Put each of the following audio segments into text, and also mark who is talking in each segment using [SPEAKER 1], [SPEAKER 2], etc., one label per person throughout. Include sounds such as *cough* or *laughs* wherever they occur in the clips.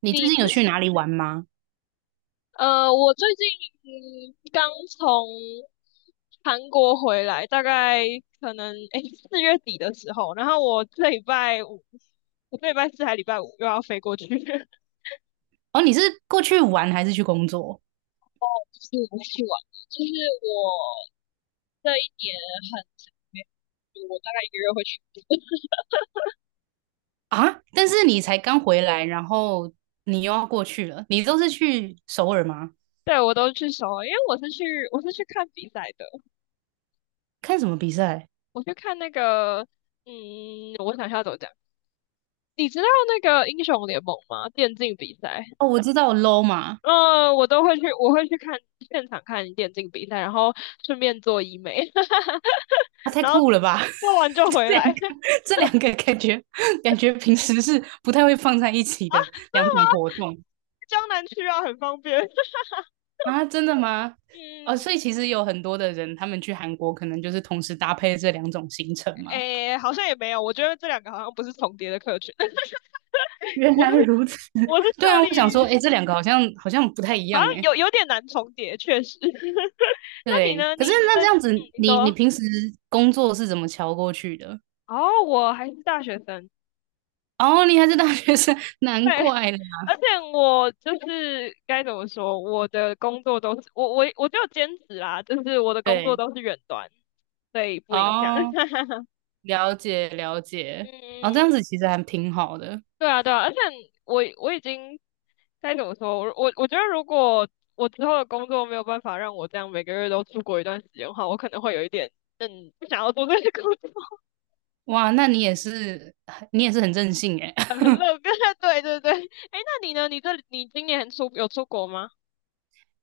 [SPEAKER 1] 你最
[SPEAKER 2] 你
[SPEAKER 1] 近
[SPEAKER 2] 之
[SPEAKER 1] 有去
[SPEAKER 2] 前
[SPEAKER 1] 哪里玩吗？
[SPEAKER 2] 呃，我最近刚从韩国回来，大概可能4月底的时候，然后我这礼拜四还礼拜五又要飞过去，*laughs* 就
[SPEAKER 1] 哦，你是过去玩还是去工作？
[SPEAKER 2] 是我去玩，就是我这一年很长没有去，我大概一个月会去一次。
[SPEAKER 1] 啊？但是你才刚回来，然后你又要过去了，你都是去首尔吗？
[SPEAKER 2] *laughs* 对，我都去首尔，因为我是去看比赛的。
[SPEAKER 1] 看什么比赛？
[SPEAKER 2] 我去看那个，我想一下怎么讲，你知道那个英雄联盟吗？电竞比赛。
[SPEAKER 1] 哦，我知道 LoL 嘛。
[SPEAKER 2] 嗯，我都会去，我会去看现场看电竞比赛，然后顺便做医美，*laughs*
[SPEAKER 1] 啊，太
[SPEAKER 2] 然后
[SPEAKER 1] 酷了吧！
[SPEAKER 2] 做完就
[SPEAKER 1] *laughs*
[SPEAKER 2] 回
[SPEAKER 1] 这两
[SPEAKER 2] 来。
[SPEAKER 1] 个，
[SPEAKER 2] *laughs* 真
[SPEAKER 1] 这两个感觉平时是不太会放在一起的
[SPEAKER 2] 的
[SPEAKER 1] 两
[SPEAKER 2] 吗？
[SPEAKER 1] 种活动。
[SPEAKER 2] 江南区啊，很方便。*laughs*
[SPEAKER 1] 啊，真的吗？哦，所
[SPEAKER 2] 嗯，
[SPEAKER 1] 以其实有很多的人，他们去韩国可能就是同时搭配这两种行程嘛。
[SPEAKER 2] 诶，好像也没有，我觉得这两个好像不是重叠的客群。*laughs*
[SPEAKER 1] 原
[SPEAKER 2] 我是
[SPEAKER 1] 来如此，
[SPEAKER 2] 我是
[SPEAKER 1] *laughs* 对
[SPEAKER 2] 特
[SPEAKER 1] 啊，
[SPEAKER 2] 例，
[SPEAKER 1] 我想说，哎，这两个好像不太一
[SPEAKER 2] 好
[SPEAKER 1] 样，
[SPEAKER 2] 像
[SPEAKER 1] 哎，
[SPEAKER 2] 有点难重叠，确实。*laughs* 那你
[SPEAKER 1] 对。
[SPEAKER 2] 呢？
[SPEAKER 1] 可是
[SPEAKER 2] 你你
[SPEAKER 1] 那
[SPEAKER 2] 在，
[SPEAKER 1] 这样子，
[SPEAKER 2] 你
[SPEAKER 1] 你
[SPEAKER 2] 说
[SPEAKER 1] 平时工作是怎么瞧过去的？
[SPEAKER 2] 哦，我还是大学生。
[SPEAKER 1] 哦，你还是大学生，*laughs* 难
[SPEAKER 2] 对，
[SPEAKER 1] 怪啦。
[SPEAKER 2] 而且我就是该怎么说，我的工作都是我就兼职啦，就是我的工作
[SPEAKER 1] 对。
[SPEAKER 2] 都是远端，所以不影响。
[SPEAKER 1] 哦，
[SPEAKER 2] *laughs*
[SPEAKER 1] 了解了解。哦，这样
[SPEAKER 2] 嗯，
[SPEAKER 1] 子其实还挺好的。
[SPEAKER 2] 对啊对啊，而且我已经该怎么说，我觉得如果我之后的工作没有办法让我这样每个月都出国一段时间的话，我可能会有一点不想要做这个工作。
[SPEAKER 1] 哇，那你也是你也是很任性哎。
[SPEAKER 2] *laughs* 很乐观。*laughs* 对对对，哎，那你呢？你这你今年有出国吗？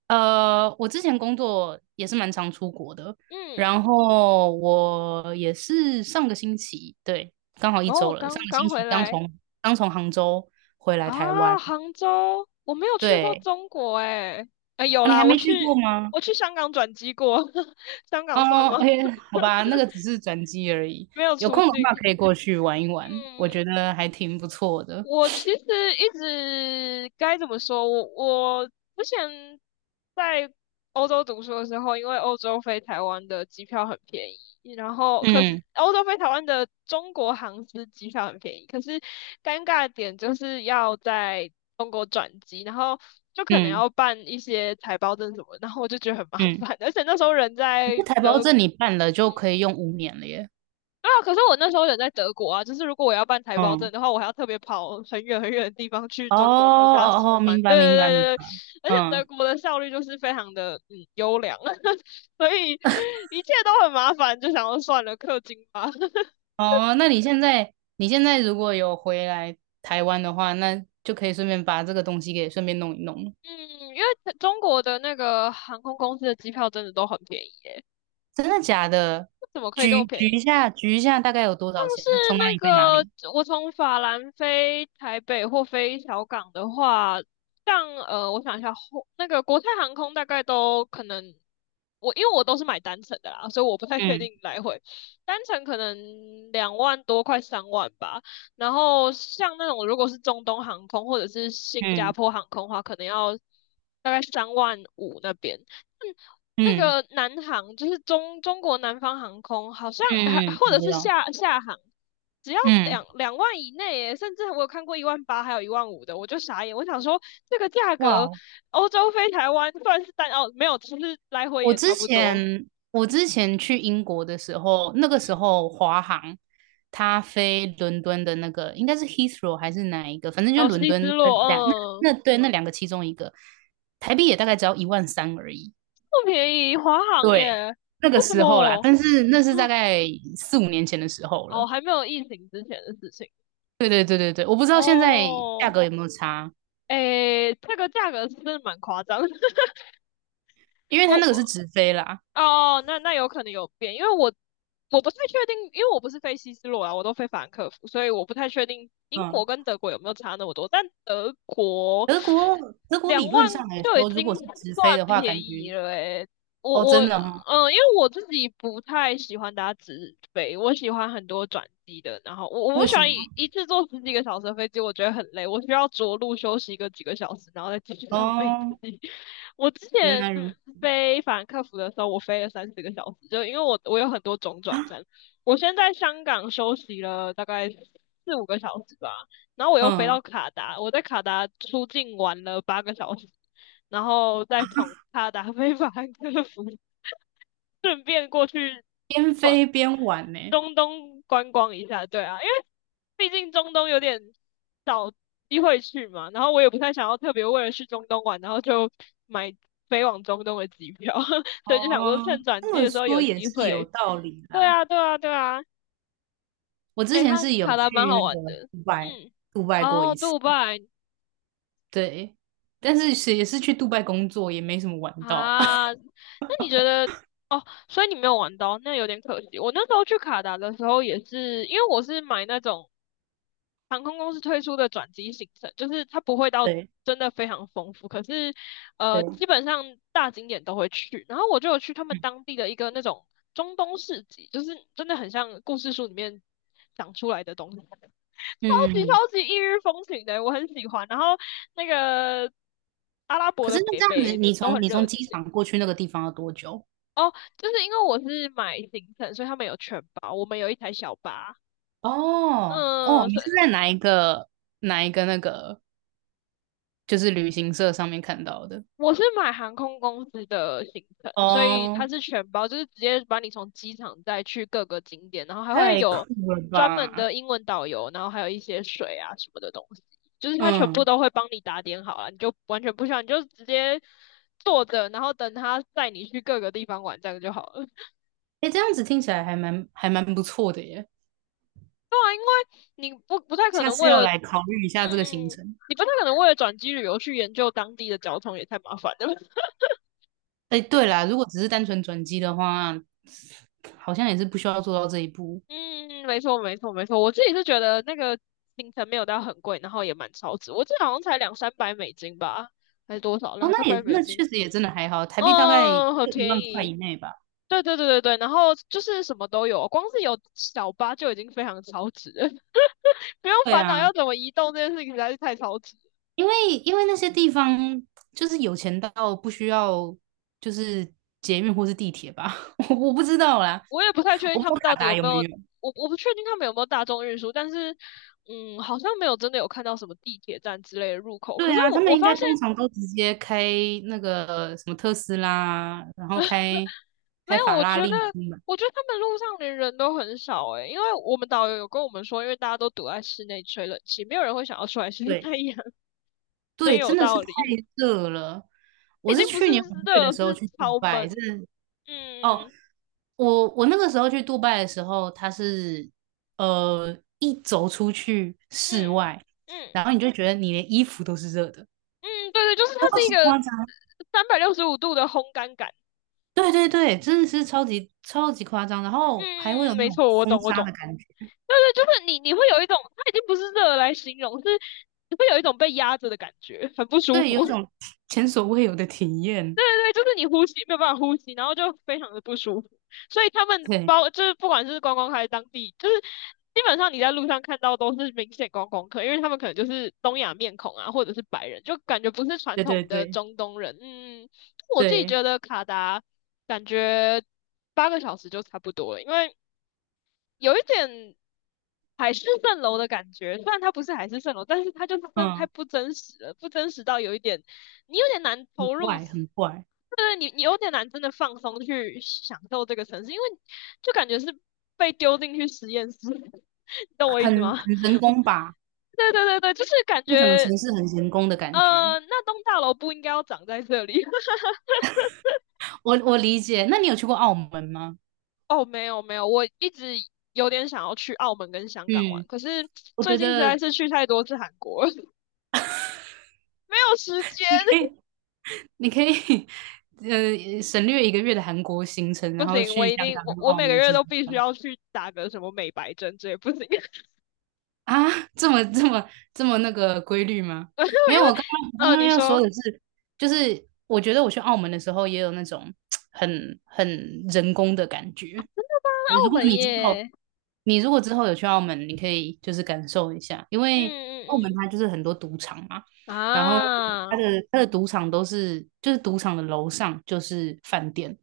[SPEAKER 1] 我之前工作也是蛮常出国的，
[SPEAKER 2] 嗯，
[SPEAKER 1] 然后我也是上个星期，对，刚好一
[SPEAKER 2] 然后我
[SPEAKER 1] 周了，上
[SPEAKER 2] 刚
[SPEAKER 1] 个
[SPEAKER 2] 刚
[SPEAKER 1] 星
[SPEAKER 2] 回
[SPEAKER 1] 期刚
[SPEAKER 2] 来。
[SPEAKER 1] 从杭州回来台
[SPEAKER 2] 啊，
[SPEAKER 1] 湾。
[SPEAKER 2] 杭州，我没有去过
[SPEAKER 1] 对，
[SPEAKER 2] 中国哎、哎、有
[SPEAKER 1] 啊，你
[SPEAKER 2] 啦，
[SPEAKER 1] 还
[SPEAKER 2] 我
[SPEAKER 1] 没去过
[SPEAKER 2] 去
[SPEAKER 1] 吗？
[SPEAKER 2] 我去香港转机过，*laughs* 香港算
[SPEAKER 1] 哦，o
[SPEAKER 2] 吗？
[SPEAKER 1] k 好吧，那个只是转机而已。
[SPEAKER 2] *laughs* 没有
[SPEAKER 1] 有
[SPEAKER 2] 出
[SPEAKER 1] 空的
[SPEAKER 2] 境。
[SPEAKER 1] 话可以过去玩一玩，我
[SPEAKER 2] 嗯，
[SPEAKER 1] 觉得还挺不错的。
[SPEAKER 2] 我其实一直该怎么说？我之前在欧洲读书的时候，因为欧洲飞台湾的机票很便宜，然后可是
[SPEAKER 1] 嗯
[SPEAKER 2] 欧洲飞台湾的中国航司机票很便宜，可是尴尬的点就是要在中国转机，然后就可能
[SPEAKER 1] 嗯
[SPEAKER 2] 要办一些台胞证什么，然后我就觉得很麻
[SPEAKER 1] 嗯，
[SPEAKER 2] 烦，而且那时候人
[SPEAKER 1] 可
[SPEAKER 2] 在
[SPEAKER 1] 是台胞
[SPEAKER 2] 德。
[SPEAKER 1] 证你办了就可以用五年了耶。
[SPEAKER 2] 对啊，可是我那时候人在德国啊，就是如果我要办台胞
[SPEAKER 1] 嗯，
[SPEAKER 2] 证的话，我还要特别跑很远很远的地方去
[SPEAKER 1] 哦
[SPEAKER 2] 中国的大使
[SPEAKER 1] 哦哦，
[SPEAKER 2] 馆。
[SPEAKER 1] 明白
[SPEAKER 2] 对对
[SPEAKER 1] 明白明
[SPEAKER 2] 对对
[SPEAKER 1] 白。
[SPEAKER 2] 对，而且德
[SPEAKER 1] 嗯。
[SPEAKER 2] 国的效率就是非常的优良。*laughs* 所以一切都很麻烦，就想要算了，氪金吧。*laughs*
[SPEAKER 1] 哦，那你现在如果有回来台湾的话，那就可以顺便把这个东西给顺便弄一弄。
[SPEAKER 2] 嗯，因为中国的那个航空公司的机票真的都很便宜，
[SPEAKER 1] 真的假的？
[SPEAKER 2] 怎么可以这么
[SPEAKER 1] 举
[SPEAKER 2] 便
[SPEAKER 1] 举
[SPEAKER 2] 宜？
[SPEAKER 1] 一下，举一下，大概有多
[SPEAKER 2] 像
[SPEAKER 1] 少钱？
[SPEAKER 2] 是
[SPEAKER 1] 从哪
[SPEAKER 2] 那
[SPEAKER 1] 里飞哪
[SPEAKER 2] 个，
[SPEAKER 1] 里？
[SPEAKER 2] 我从法兰飞台北或飞小港的话，像我想一下，后那个国泰航空大概都可能，因为我都是买单程的啦，所以我不太确
[SPEAKER 1] 嗯
[SPEAKER 2] 定来回，单程可能2万多，快三万吧。然后像那种如果是中东航空或者是新加
[SPEAKER 1] 嗯
[SPEAKER 2] 坡航空的话，可能要大概3万5那边。嗯那
[SPEAKER 1] 嗯
[SPEAKER 2] 个南航就是中国南方航空，好像还
[SPEAKER 1] 嗯，嗯，
[SPEAKER 2] 或
[SPEAKER 1] 我
[SPEAKER 2] 者
[SPEAKER 1] 知
[SPEAKER 2] 是
[SPEAKER 1] 道。
[SPEAKER 2] 厦航，只要
[SPEAKER 1] 嗯，
[SPEAKER 2] 两万以内耶，甚至我有看过1万8，还有1万5的，我就傻眼。我想说，这个价格，
[SPEAKER 1] 哇，
[SPEAKER 2] 欧洲飞台湾算是单哦，没有，其实来回也差不多。
[SPEAKER 1] 我之前去英国的时候，那个时
[SPEAKER 2] 嗯，
[SPEAKER 1] 候华航它飞伦敦的那个应该是 Heathrow 还是哪一个，反正
[SPEAKER 2] 然
[SPEAKER 1] 就
[SPEAKER 2] 后
[SPEAKER 1] 伦
[SPEAKER 2] 西
[SPEAKER 1] 敦
[SPEAKER 2] 之
[SPEAKER 1] 的
[SPEAKER 2] 洛，嗯，
[SPEAKER 1] 那对那两个其中一个，台币也大概只要1万3而已。
[SPEAKER 2] 不便宜，华航
[SPEAKER 1] 对，
[SPEAKER 2] 耶，
[SPEAKER 1] 那个
[SPEAKER 2] 为什
[SPEAKER 1] 时候啦，
[SPEAKER 2] 么？
[SPEAKER 1] 但是那是大概4、5年前的时候
[SPEAKER 2] 哦，哦
[SPEAKER 1] 了。
[SPEAKER 2] 还没有疫情之前的事情
[SPEAKER 1] 对对对对对，我不知道现在价
[SPEAKER 2] 哦。
[SPEAKER 1] 格有没有差，
[SPEAKER 2] 诶，这个价格是真的蛮夸张。*laughs*
[SPEAKER 1] 因为它
[SPEAKER 2] 我
[SPEAKER 1] 那个是直飞啦。
[SPEAKER 2] 哦，那那有可能有变，因为我不太确定，因为我不是飞西斯洛啊，我都飞法兰克福，所以我不太确定英
[SPEAKER 1] 嗯，
[SPEAKER 2] 国跟德国有没有差那么多。但德国
[SPEAKER 1] 德国
[SPEAKER 2] 两
[SPEAKER 1] 理论
[SPEAKER 2] 万
[SPEAKER 1] 上来
[SPEAKER 2] 就已
[SPEAKER 1] 说，如果
[SPEAKER 2] 经
[SPEAKER 1] 是直飞
[SPEAKER 2] 算
[SPEAKER 1] 的话，感
[SPEAKER 2] 便宜
[SPEAKER 1] 觉
[SPEAKER 2] 了诶、我
[SPEAKER 1] 哦
[SPEAKER 2] 我
[SPEAKER 1] 真
[SPEAKER 2] 嗯、
[SPEAKER 1] 的哈、哦
[SPEAKER 2] 呃因为我自己不太喜欢搭直飞，我喜欢很多转机的。然后我不
[SPEAKER 1] 为
[SPEAKER 2] 喜
[SPEAKER 1] 什
[SPEAKER 2] 欢
[SPEAKER 1] 么？
[SPEAKER 2] 一次坐十几个小时的飞机，我觉得很累，我需要着陆休息个几个小时，然后再继续 *laughs* 上飞机。
[SPEAKER 1] 哦，
[SPEAKER 2] *laughs* 我之
[SPEAKER 1] 原
[SPEAKER 2] 前
[SPEAKER 1] 来如此
[SPEAKER 2] 飞法兰克福的时候，我飞了三四个小时，就因为我有很多种
[SPEAKER 1] 啊，
[SPEAKER 2] 转站。我先在香港休息了大概四五个小时吧，然后我又飞到
[SPEAKER 1] 嗯，
[SPEAKER 2] 卡达，我在卡达出境玩了八个小时，然后再从卡达飞法兰克福，顺便过去
[SPEAKER 1] 边
[SPEAKER 2] 逛
[SPEAKER 1] 飞边玩呢。
[SPEAKER 2] 中东观光一下。对啊，因为毕竟中东有点少机会去嘛，然后我也不太想要特别为了去中东玩，然后就买飞往中东的机票，*laughs* 所以
[SPEAKER 1] 哦，
[SPEAKER 2] 就想说趁转
[SPEAKER 1] 这
[SPEAKER 2] 机
[SPEAKER 1] 么
[SPEAKER 2] 的时候
[SPEAKER 1] 说
[SPEAKER 2] 有
[SPEAKER 1] 也
[SPEAKER 2] 机
[SPEAKER 1] 是有
[SPEAKER 2] 会。
[SPEAKER 1] 道理
[SPEAKER 2] 对
[SPEAKER 1] 啦。
[SPEAKER 2] 啊，对啊，对啊，
[SPEAKER 1] 我之
[SPEAKER 2] 诶，
[SPEAKER 1] 前
[SPEAKER 2] 看
[SPEAKER 1] 是有
[SPEAKER 2] 卡达蛮
[SPEAKER 1] 去
[SPEAKER 2] 好
[SPEAKER 1] 那
[SPEAKER 2] 玩
[SPEAKER 1] 个
[SPEAKER 2] 的，
[SPEAKER 1] 杜拜，
[SPEAKER 2] 嗯，
[SPEAKER 1] 杜拜过
[SPEAKER 2] 哦，
[SPEAKER 1] 一次，
[SPEAKER 2] 杜拜
[SPEAKER 1] 对，但是是也是去杜拜工作，也没什么玩到。*laughs*
[SPEAKER 2] 啊，那你觉得？哦，所以你没有玩到，那有点可惜。我那时候去卡达的时候也是，因为我是买那种航空公司推出的转机行程，就是它不会到
[SPEAKER 1] 对
[SPEAKER 2] 真的非常丰富，可是
[SPEAKER 1] 对，
[SPEAKER 2] 基本上大景点都会去。然后我就有去他们当地的一个那种中东市集，就是真的很像故事书里面讲出来的东西，超级
[SPEAKER 1] 嗯，
[SPEAKER 2] 超级异域风情的，我很喜欢。然后那个阿拉伯
[SPEAKER 1] 可是
[SPEAKER 2] 的
[SPEAKER 1] 那
[SPEAKER 2] 北
[SPEAKER 1] 这样子，
[SPEAKER 2] 北
[SPEAKER 1] 你
[SPEAKER 2] 都
[SPEAKER 1] 从
[SPEAKER 2] 很
[SPEAKER 1] 你
[SPEAKER 2] 热
[SPEAKER 1] 从
[SPEAKER 2] 情。
[SPEAKER 1] 机场过去那个地方要多久？
[SPEAKER 2] 哦，就是因为我是买行程，所以他们有全包，我们有一台小巴。
[SPEAKER 1] 哦哦，
[SPEAKER 2] 嗯，
[SPEAKER 1] 你
[SPEAKER 2] 是。
[SPEAKER 1] 是在哪一个那个就是旅行社上面看到的？
[SPEAKER 2] 我是买航空公司的行程，所以它
[SPEAKER 1] 哦，
[SPEAKER 2] 是全包，就是直接把你从机场带去各个景点，然后还会
[SPEAKER 1] 太
[SPEAKER 2] 有
[SPEAKER 1] 酷了
[SPEAKER 2] 专门
[SPEAKER 1] 吧！
[SPEAKER 2] 的英文导游，然后还有一些水啊什么的东西，就是它全部
[SPEAKER 1] 嗯，
[SPEAKER 2] 都会帮你打点好了，你就完全不需要，你就直接坐着，然后等他带你去各个地方玩，这样就好了。*laughs*
[SPEAKER 1] 哎，这样子听起来还蛮不错的耶。
[SPEAKER 2] 对啊，因为你不太可
[SPEAKER 1] 下
[SPEAKER 2] 能
[SPEAKER 1] 次
[SPEAKER 2] 为
[SPEAKER 1] 要
[SPEAKER 2] 了，
[SPEAKER 1] 来考虑一下这个行程。
[SPEAKER 2] 你不太可能为了转机旅游去研究当地的交通，也太麻烦了。
[SPEAKER 1] 哎，
[SPEAKER 2] *laughs*
[SPEAKER 1] 对啦，如果只是单纯转机的话，好像也是不需要做到这一步。
[SPEAKER 2] 嗯，没错，没错，没错。我自己是觉得那个行程没有到很贵，然后也蛮超值。我记得好像才两三百美金吧，还是多少？
[SPEAKER 1] 哦，
[SPEAKER 2] 两三
[SPEAKER 1] 那
[SPEAKER 2] 百
[SPEAKER 1] 也
[SPEAKER 2] 美
[SPEAKER 1] 那确
[SPEAKER 2] 金，
[SPEAKER 1] 实也真的还好，台币大概
[SPEAKER 2] 嗯，很
[SPEAKER 1] 就一
[SPEAKER 2] 便
[SPEAKER 1] 万块
[SPEAKER 2] 宜。
[SPEAKER 1] 以内吧。
[SPEAKER 2] 对对对对对，然后就是什么都有，光是有小巴就已经非常超值了，*laughs* 不用
[SPEAKER 1] 对
[SPEAKER 2] 烦恼
[SPEAKER 1] 啊，
[SPEAKER 2] 要怎么移动这件事情实在是太超值。
[SPEAKER 1] 因为那些地方就是有钱到不需要就是捷运或是地铁吧，*laughs* 我不知道啦，
[SPEAKER 2] 我也不太确定
[SPEAKER 1] 我不知
[SPEAKER 2] 他
[SPEAKER 1] 道
[SPEAKER 2] 们到
[SPEAKER 1] 卡
[SPEAKER 2] 底
[SPEAKER 1] 达
[SPEAKER 2] 有
[SPEAKER 1] 有
[SPEAKER 2] 没有，
[SPEAKER 1] 没有。
[SPEAKER 2] 我不确定他们有没有大众运输，但是嗯，好像没有真的有看到什么地铁站之类的入口。可
[SPEAKER 1] 对
[SPEAKER 2] 是
[SPEAKER 1] 啊，他
[SPEAKER 2] 我
[SPEAKER 1] 们
[SPEAKER 2] 我
[SPEAKER 1] 应
[SPEAKER 2] 发
[SPEAKER 1] 该
[SPEAKER 2] 现
[SPEAKER 1] 通常都直接开那个什么特斯拉，然后
[SPEAKER 2] 没
[SPEAKER 1] 开
[SPEAKER 2] 有，
[SPEAKER 1] 法拉利出门。
[SPEAKER 2] 我觉得他们路上连人都很少诶、因为我们导游有跟我们说，因为大家都躲在室内吹冷气，没有人会想要出来晒太
[SPEAKER 1] 对
[SPEAKER 2] 阳。*laughs* 真
[SPEAKER 1] 对，
[SPEAKER 2] 有
[SPEAKER 1] 真的是
[SPEAKER 2] 道
[SPEAKER 1] 太
[SPEAKER 2] 理。*laughs*
[SPEAKER 1] 热了。我
[SPEAKER 2] 已经
[SPEAKER 1] 是
[SPEAKER 2] 不是
[SPEAKER 1] 去年5月的
[SPEAKER 2] 热，
[SPEAKER 1] 时候
[SPEAKER 2] 是
[SPEAKER 1] 去杜
[SPEAKER 2] 超
[SPEAKER 1] 拜，
[SPEAKER 2] 闷。
[SPEAKER 1] 真的哦，
[SPEAKER 2] 嗯
[SPEAKER 1] 我那个时候去杜拜的时候，它是一走出去室
[SPEAKER 2] 嗯
[SPEAKER 1] 外，
[SPEAKER 2] 嗯
[SPEAKER 1] 然后你就觉得你连衣服都是热的，
[SPEAKER 2] 嗯，对对，就是它
[SPEAKER 1] 超
[SPEAKER 2] 是一
[SPEAKER 1] 级
[SPEAKER 2] 个
[SPEAKER 1] 夸张。
[SPEAKER 2] 365度的烘干感。
[SPEAKER 1] 对对对，真的是超级超级夸张，然后还会有
[SPEAKER 2] 嗯，
[SPEAKER 1] 那
[SPEAKER 2] 没
[SPEAKER 1] 种
[SPEAKER 2] 错，我
[SPEAKER 1] 风
[SPEAKER 2] 懂，我
[SPEAKER 1] 沙
[SPEAKER 2] 懂。
[SPEAKER 1] 的感觉。
[SPEAKER 2] 对对，就是你，你会有一种，它已经不是热来形容，是你会有一种被压着的感觉，很不舒
[SPEAKER 1] 对，
[SPEAKER 2] 服。
[SPEAKER 1] 有一
[SPEAKER 2] *laughs*
[SPEAKER 1] 种前所未有的体验。
[SPEAKER 2] 对，就是你呼吸没有办法呼吸，然后就非常的不舒服。所以他们
[SPEAKER 1] 对，
[SPEAKER 2] 包就是不管是观光客还是当地，就是基本上你在路上看到都是明显观光客，因为他们可能就是东亚面孔啊，或者是白人，就感觉不是传
[SPEAKER 1] 对对
[SPEAKER 2] 统的
[SPEAKER 1] 对
[SPEAKER 2] 中东人。嗯，我自己
[SPEAKER 1] 对，
[SPEAKER 2] 觉得卡达感觉八个小时就差不多了，因为有一点海市蜃楼的感觉，虽然它不是海市蜃楼，但是它就是真的太
[SPEAKER 1] 嗯，
[SPEAKER 2] 不真实了，不真实到有一点，你有点难
[SPEAKER 1] 很
[SPEAKER 2] 投入。
[SPEAKER 1] 怪，很怪，
[SPEAKER 2] 对，你你有点难真的放松去享受这个城市，因为就感觉是被丢进去实验室。*laughs* 你懂我意思
[SPEAKER 1] 很
[SPEAKER 2] 吗？
[SPEAKER 1] 很人工吧？
[SPEAKER 2] 对对对对，就是感
[SPEAKER 1] 那整个
[SPEAKER 2] 觉
[SPEAKER 1] 城市很人工的感觉。
[SPEAKER 2] 那栋大楼不应该要长在这里。*laughs*
[SPEAKER 1] 我我理解。那你有去过澳门吗？
[SPEAKER 2] 哦，没有没有，我一直有点想要去澳门跟香港玩，
[SPEAKER 1] 嗯，
[SPEAKER 2] 可是
[SPEAKER 1] 我
[SPEAKER 2] 最
[SPEAKER 1] 觉
[SPEAKER 2] 近实在
[SPEAKER 1] 得
[SPEAKER 2] 是去太多次韩国了，*laughs* 没有时间。
[SPEAKER 1] *laughs* 你可以，你可以，省略1个月的韩国行程，
[SPEAKER 2] *laughs*
[SPEAKER 1] 然
[SPEAKER 2] 不
[SPEAKER 1] 后
[SPEAKER 2] 行，我
[SPEAKER 1] 去
[SPEAKER 2] 一
[SPEAKER 1] 香
[SPEAKER 2] 定我
[SPEAKER 1] 港和
[SPEAKER 2] 我
[SPEAKER 1] 澳
[SPEAKER 2] 每个
[SPEAKER 1] 门
[SPEAKER 2] 月
[SPEAKER 1] 试试
[SPEAKER 2] 都必须
[SPEAKER 1] 看。
[SPEAKER 2] 要去打个什么美白针，这也不行，*laughs* 因为
[SPEAKER 1] 啊，这么这么这么那个规律吗？没有，我刚刚
[SPEAKER 2] 你
[SPEAKER 1] 要说
[SPEAKER 2] 说
[SPEAKER 1] 的是，就是我觉得我去澳门的时候也有那种 *tsk* 很人工的感觉。如
[SPEAKER 2] 澳
[SPEAKER 1] 果
[SPEAKER 2] 门
[SPEAKER 1] 你之后
[SPEAKER 2] 耶，
[SPEAKER 1] 你如果之后有去澳门，你可以就是感受一下，因
[SPEAKER 2] 嗯
[SPEAKER 1] 为
[SPEAKER 2] 嗯
[SPEAKER 1] 澳门
[SPEAKER 2] 嗯，
[SPEAKER 1] 它就是很多赌场嘛，然后
[SPEAKER 2] 啊，
[SPEAKER 1] 它
[SPEAKER 2] 哦
[SPEAKER 1] 的它的赌场都是就是赌场的楼上就是饭店，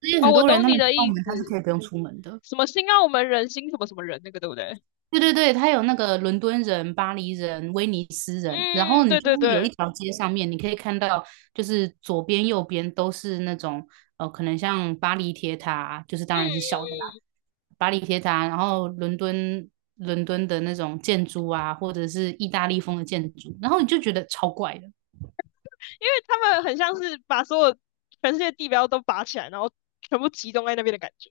[SPEAKER 1] 所以
[SPEAKER 2] 哦，
[SPEAKER 1] 很
[SPEAKER 2] 我
[SPEAKER 1] 多人
[SPEAKER 2] 懂
[SPEAKER 1] 他
[SPEAKER 2] 你
[SPEAKER 1] 们去
[SPEAKER 2] 的
[SPEAKER 1] 澳
[SPEAKER 2] 意
[SPEAKER 1] 门他是可
[SPEAKER 2] 思，
[SPEAKER 1] 以不用出门的。
[SPEAKER 2] 什么新澳门人、新什么什么人那个，对不对？
[SPEAKER 1] 对对对，它有那个伦敦人、巴黎人、威尼斯人，然
[SPEAKER 2] 嗯，
[SPEAKER 1] 后你
[SPEAKER 2] 对
[SPEAKER 1] 就
[SPEAKER 2] 对
[SPEAKER 1] 是有
[SPEAKER 2] 对，
[SPEAKER 1] 一
[SPEAKER 2] 嗯
[SPEAKER 1] 条街上面，你可以看到，就是左边、右边都是那种可能像巴黎铁塔，就是
[SPEAKER 2] 嗯
[SPEAKER 1] 当然是小的啦，
[SPEAKER 2] 嗯，
[SPEAKER 1] 巴黎铁塔，然后伦敦的那种建筑啊，或者是意大利风的建筑，然后你就觉得超怪的。
[SPEAKER 2] 因为他们很像是把所有全世界地标都拔起来，然后全部集中在那边的感觉。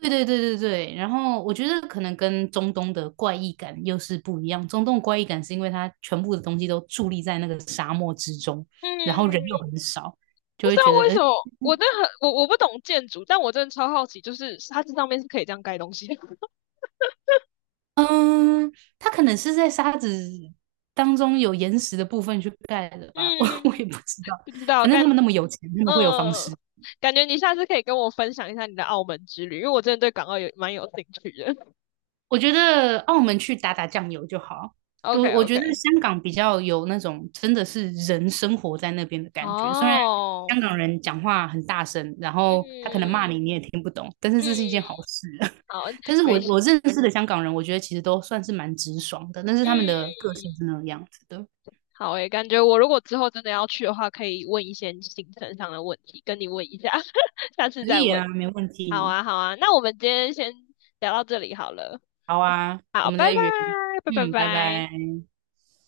[SPEAKER 1] 对对对对对，然后我觉得可能跟中东的怪异感又是不一样。中东怪异感是因为它全部的东西都伫立在那个沙漠之中，然后人
[SPEAKER 2] 嗯，
[SPEAKER 1] 又很少，
[SPEAKER 2] 不
[SPEAKER 1] 就
[SPEAKER 2] 知
[SPEAKER 1] 会
[SPEAKER 2] 道
[SPEAKER 1] 觉得，
[SPEAKER 2] 为什么，我真的很我不懂建筑，但我真的超好奇，就是它这上面是可以这样盖东西的。*laughs*
[SPEAKER 1] 嗯，它可能是在沙子当中有岩石的部分去盖的吧，*laughs* 我
[SPEAKER 2] 嗯，
[SPEAKER 1] 也不知道。
[SPEAKER 2] 不知道，
[SPEAKER 1] 反正他们那么有钱，他们会有方式。
[SPEAKER 2] 嗯，感觉你下次可以跟我分享一下你的澳门之旅，因为我真的对港澳有蛮有兴趣的。
[SPEAKER 1] 我觉得澳门去打打酱油就好。
[SPEAKER 2] *laughs* OK
[SPEAKER 1] 我觉得
[SPEAKER 2] OK。
[SPEAKER 1] 香港比较有那种真的是人生活在那边的感觉，虽然
[SPEAKER 2] 哦，
[SPEAKER 1] 香港人讲话很大声，然后他可能
[SPEAKER 2] 嗯
[SPEAKER 1] 骂你你也听不懂，但是
[SPEAKER 2] 嗯，
[SPEAKER 1] 这是一件好事。*laughs*
[SPEAKER 2] 好，
[SPEAKER 1] 但是我
[SPEAKER 2] 没事，
[SPEAKER 1] 我认识的香港人，我觉得其实都算是蛮直爽的，但是他们
[SPEAKER 2] 嗯，
[SPEAKER 1] 的个性是那个样子的。
[SPEAKER 2] 好诶，感觉我如果之后真的要去的话，可以问一些行程上的问题，跟你问一下，*laughs* 下次
[SPEAKER 1] 可
[SPEAKER 2] 再
[SPEAKER 1] 以
[SPEAKER 2] 问。
[SPEAKER 1] 啊，没问
[SPEAKER 2] 好
[SPEAKER 1] 题。
[SPEAKER 2] 啊，好啊，那我们今天先聊到这里好了，
[SPEAKER 1] 好啊，我
[SPEAKER 2] 好，
[SPEAKER 1] 们
[SPEAKER 2] 拜
[SPEAKER 1] 再
[SPEAKER 2] 拜，
[SPEAKER 1] 约。
[SPEAKER 2] 拜拜
[SPEAKER 1] 嗯，拜
[SPEAKER 2] 拜。
[SPEAKER 1] 拜。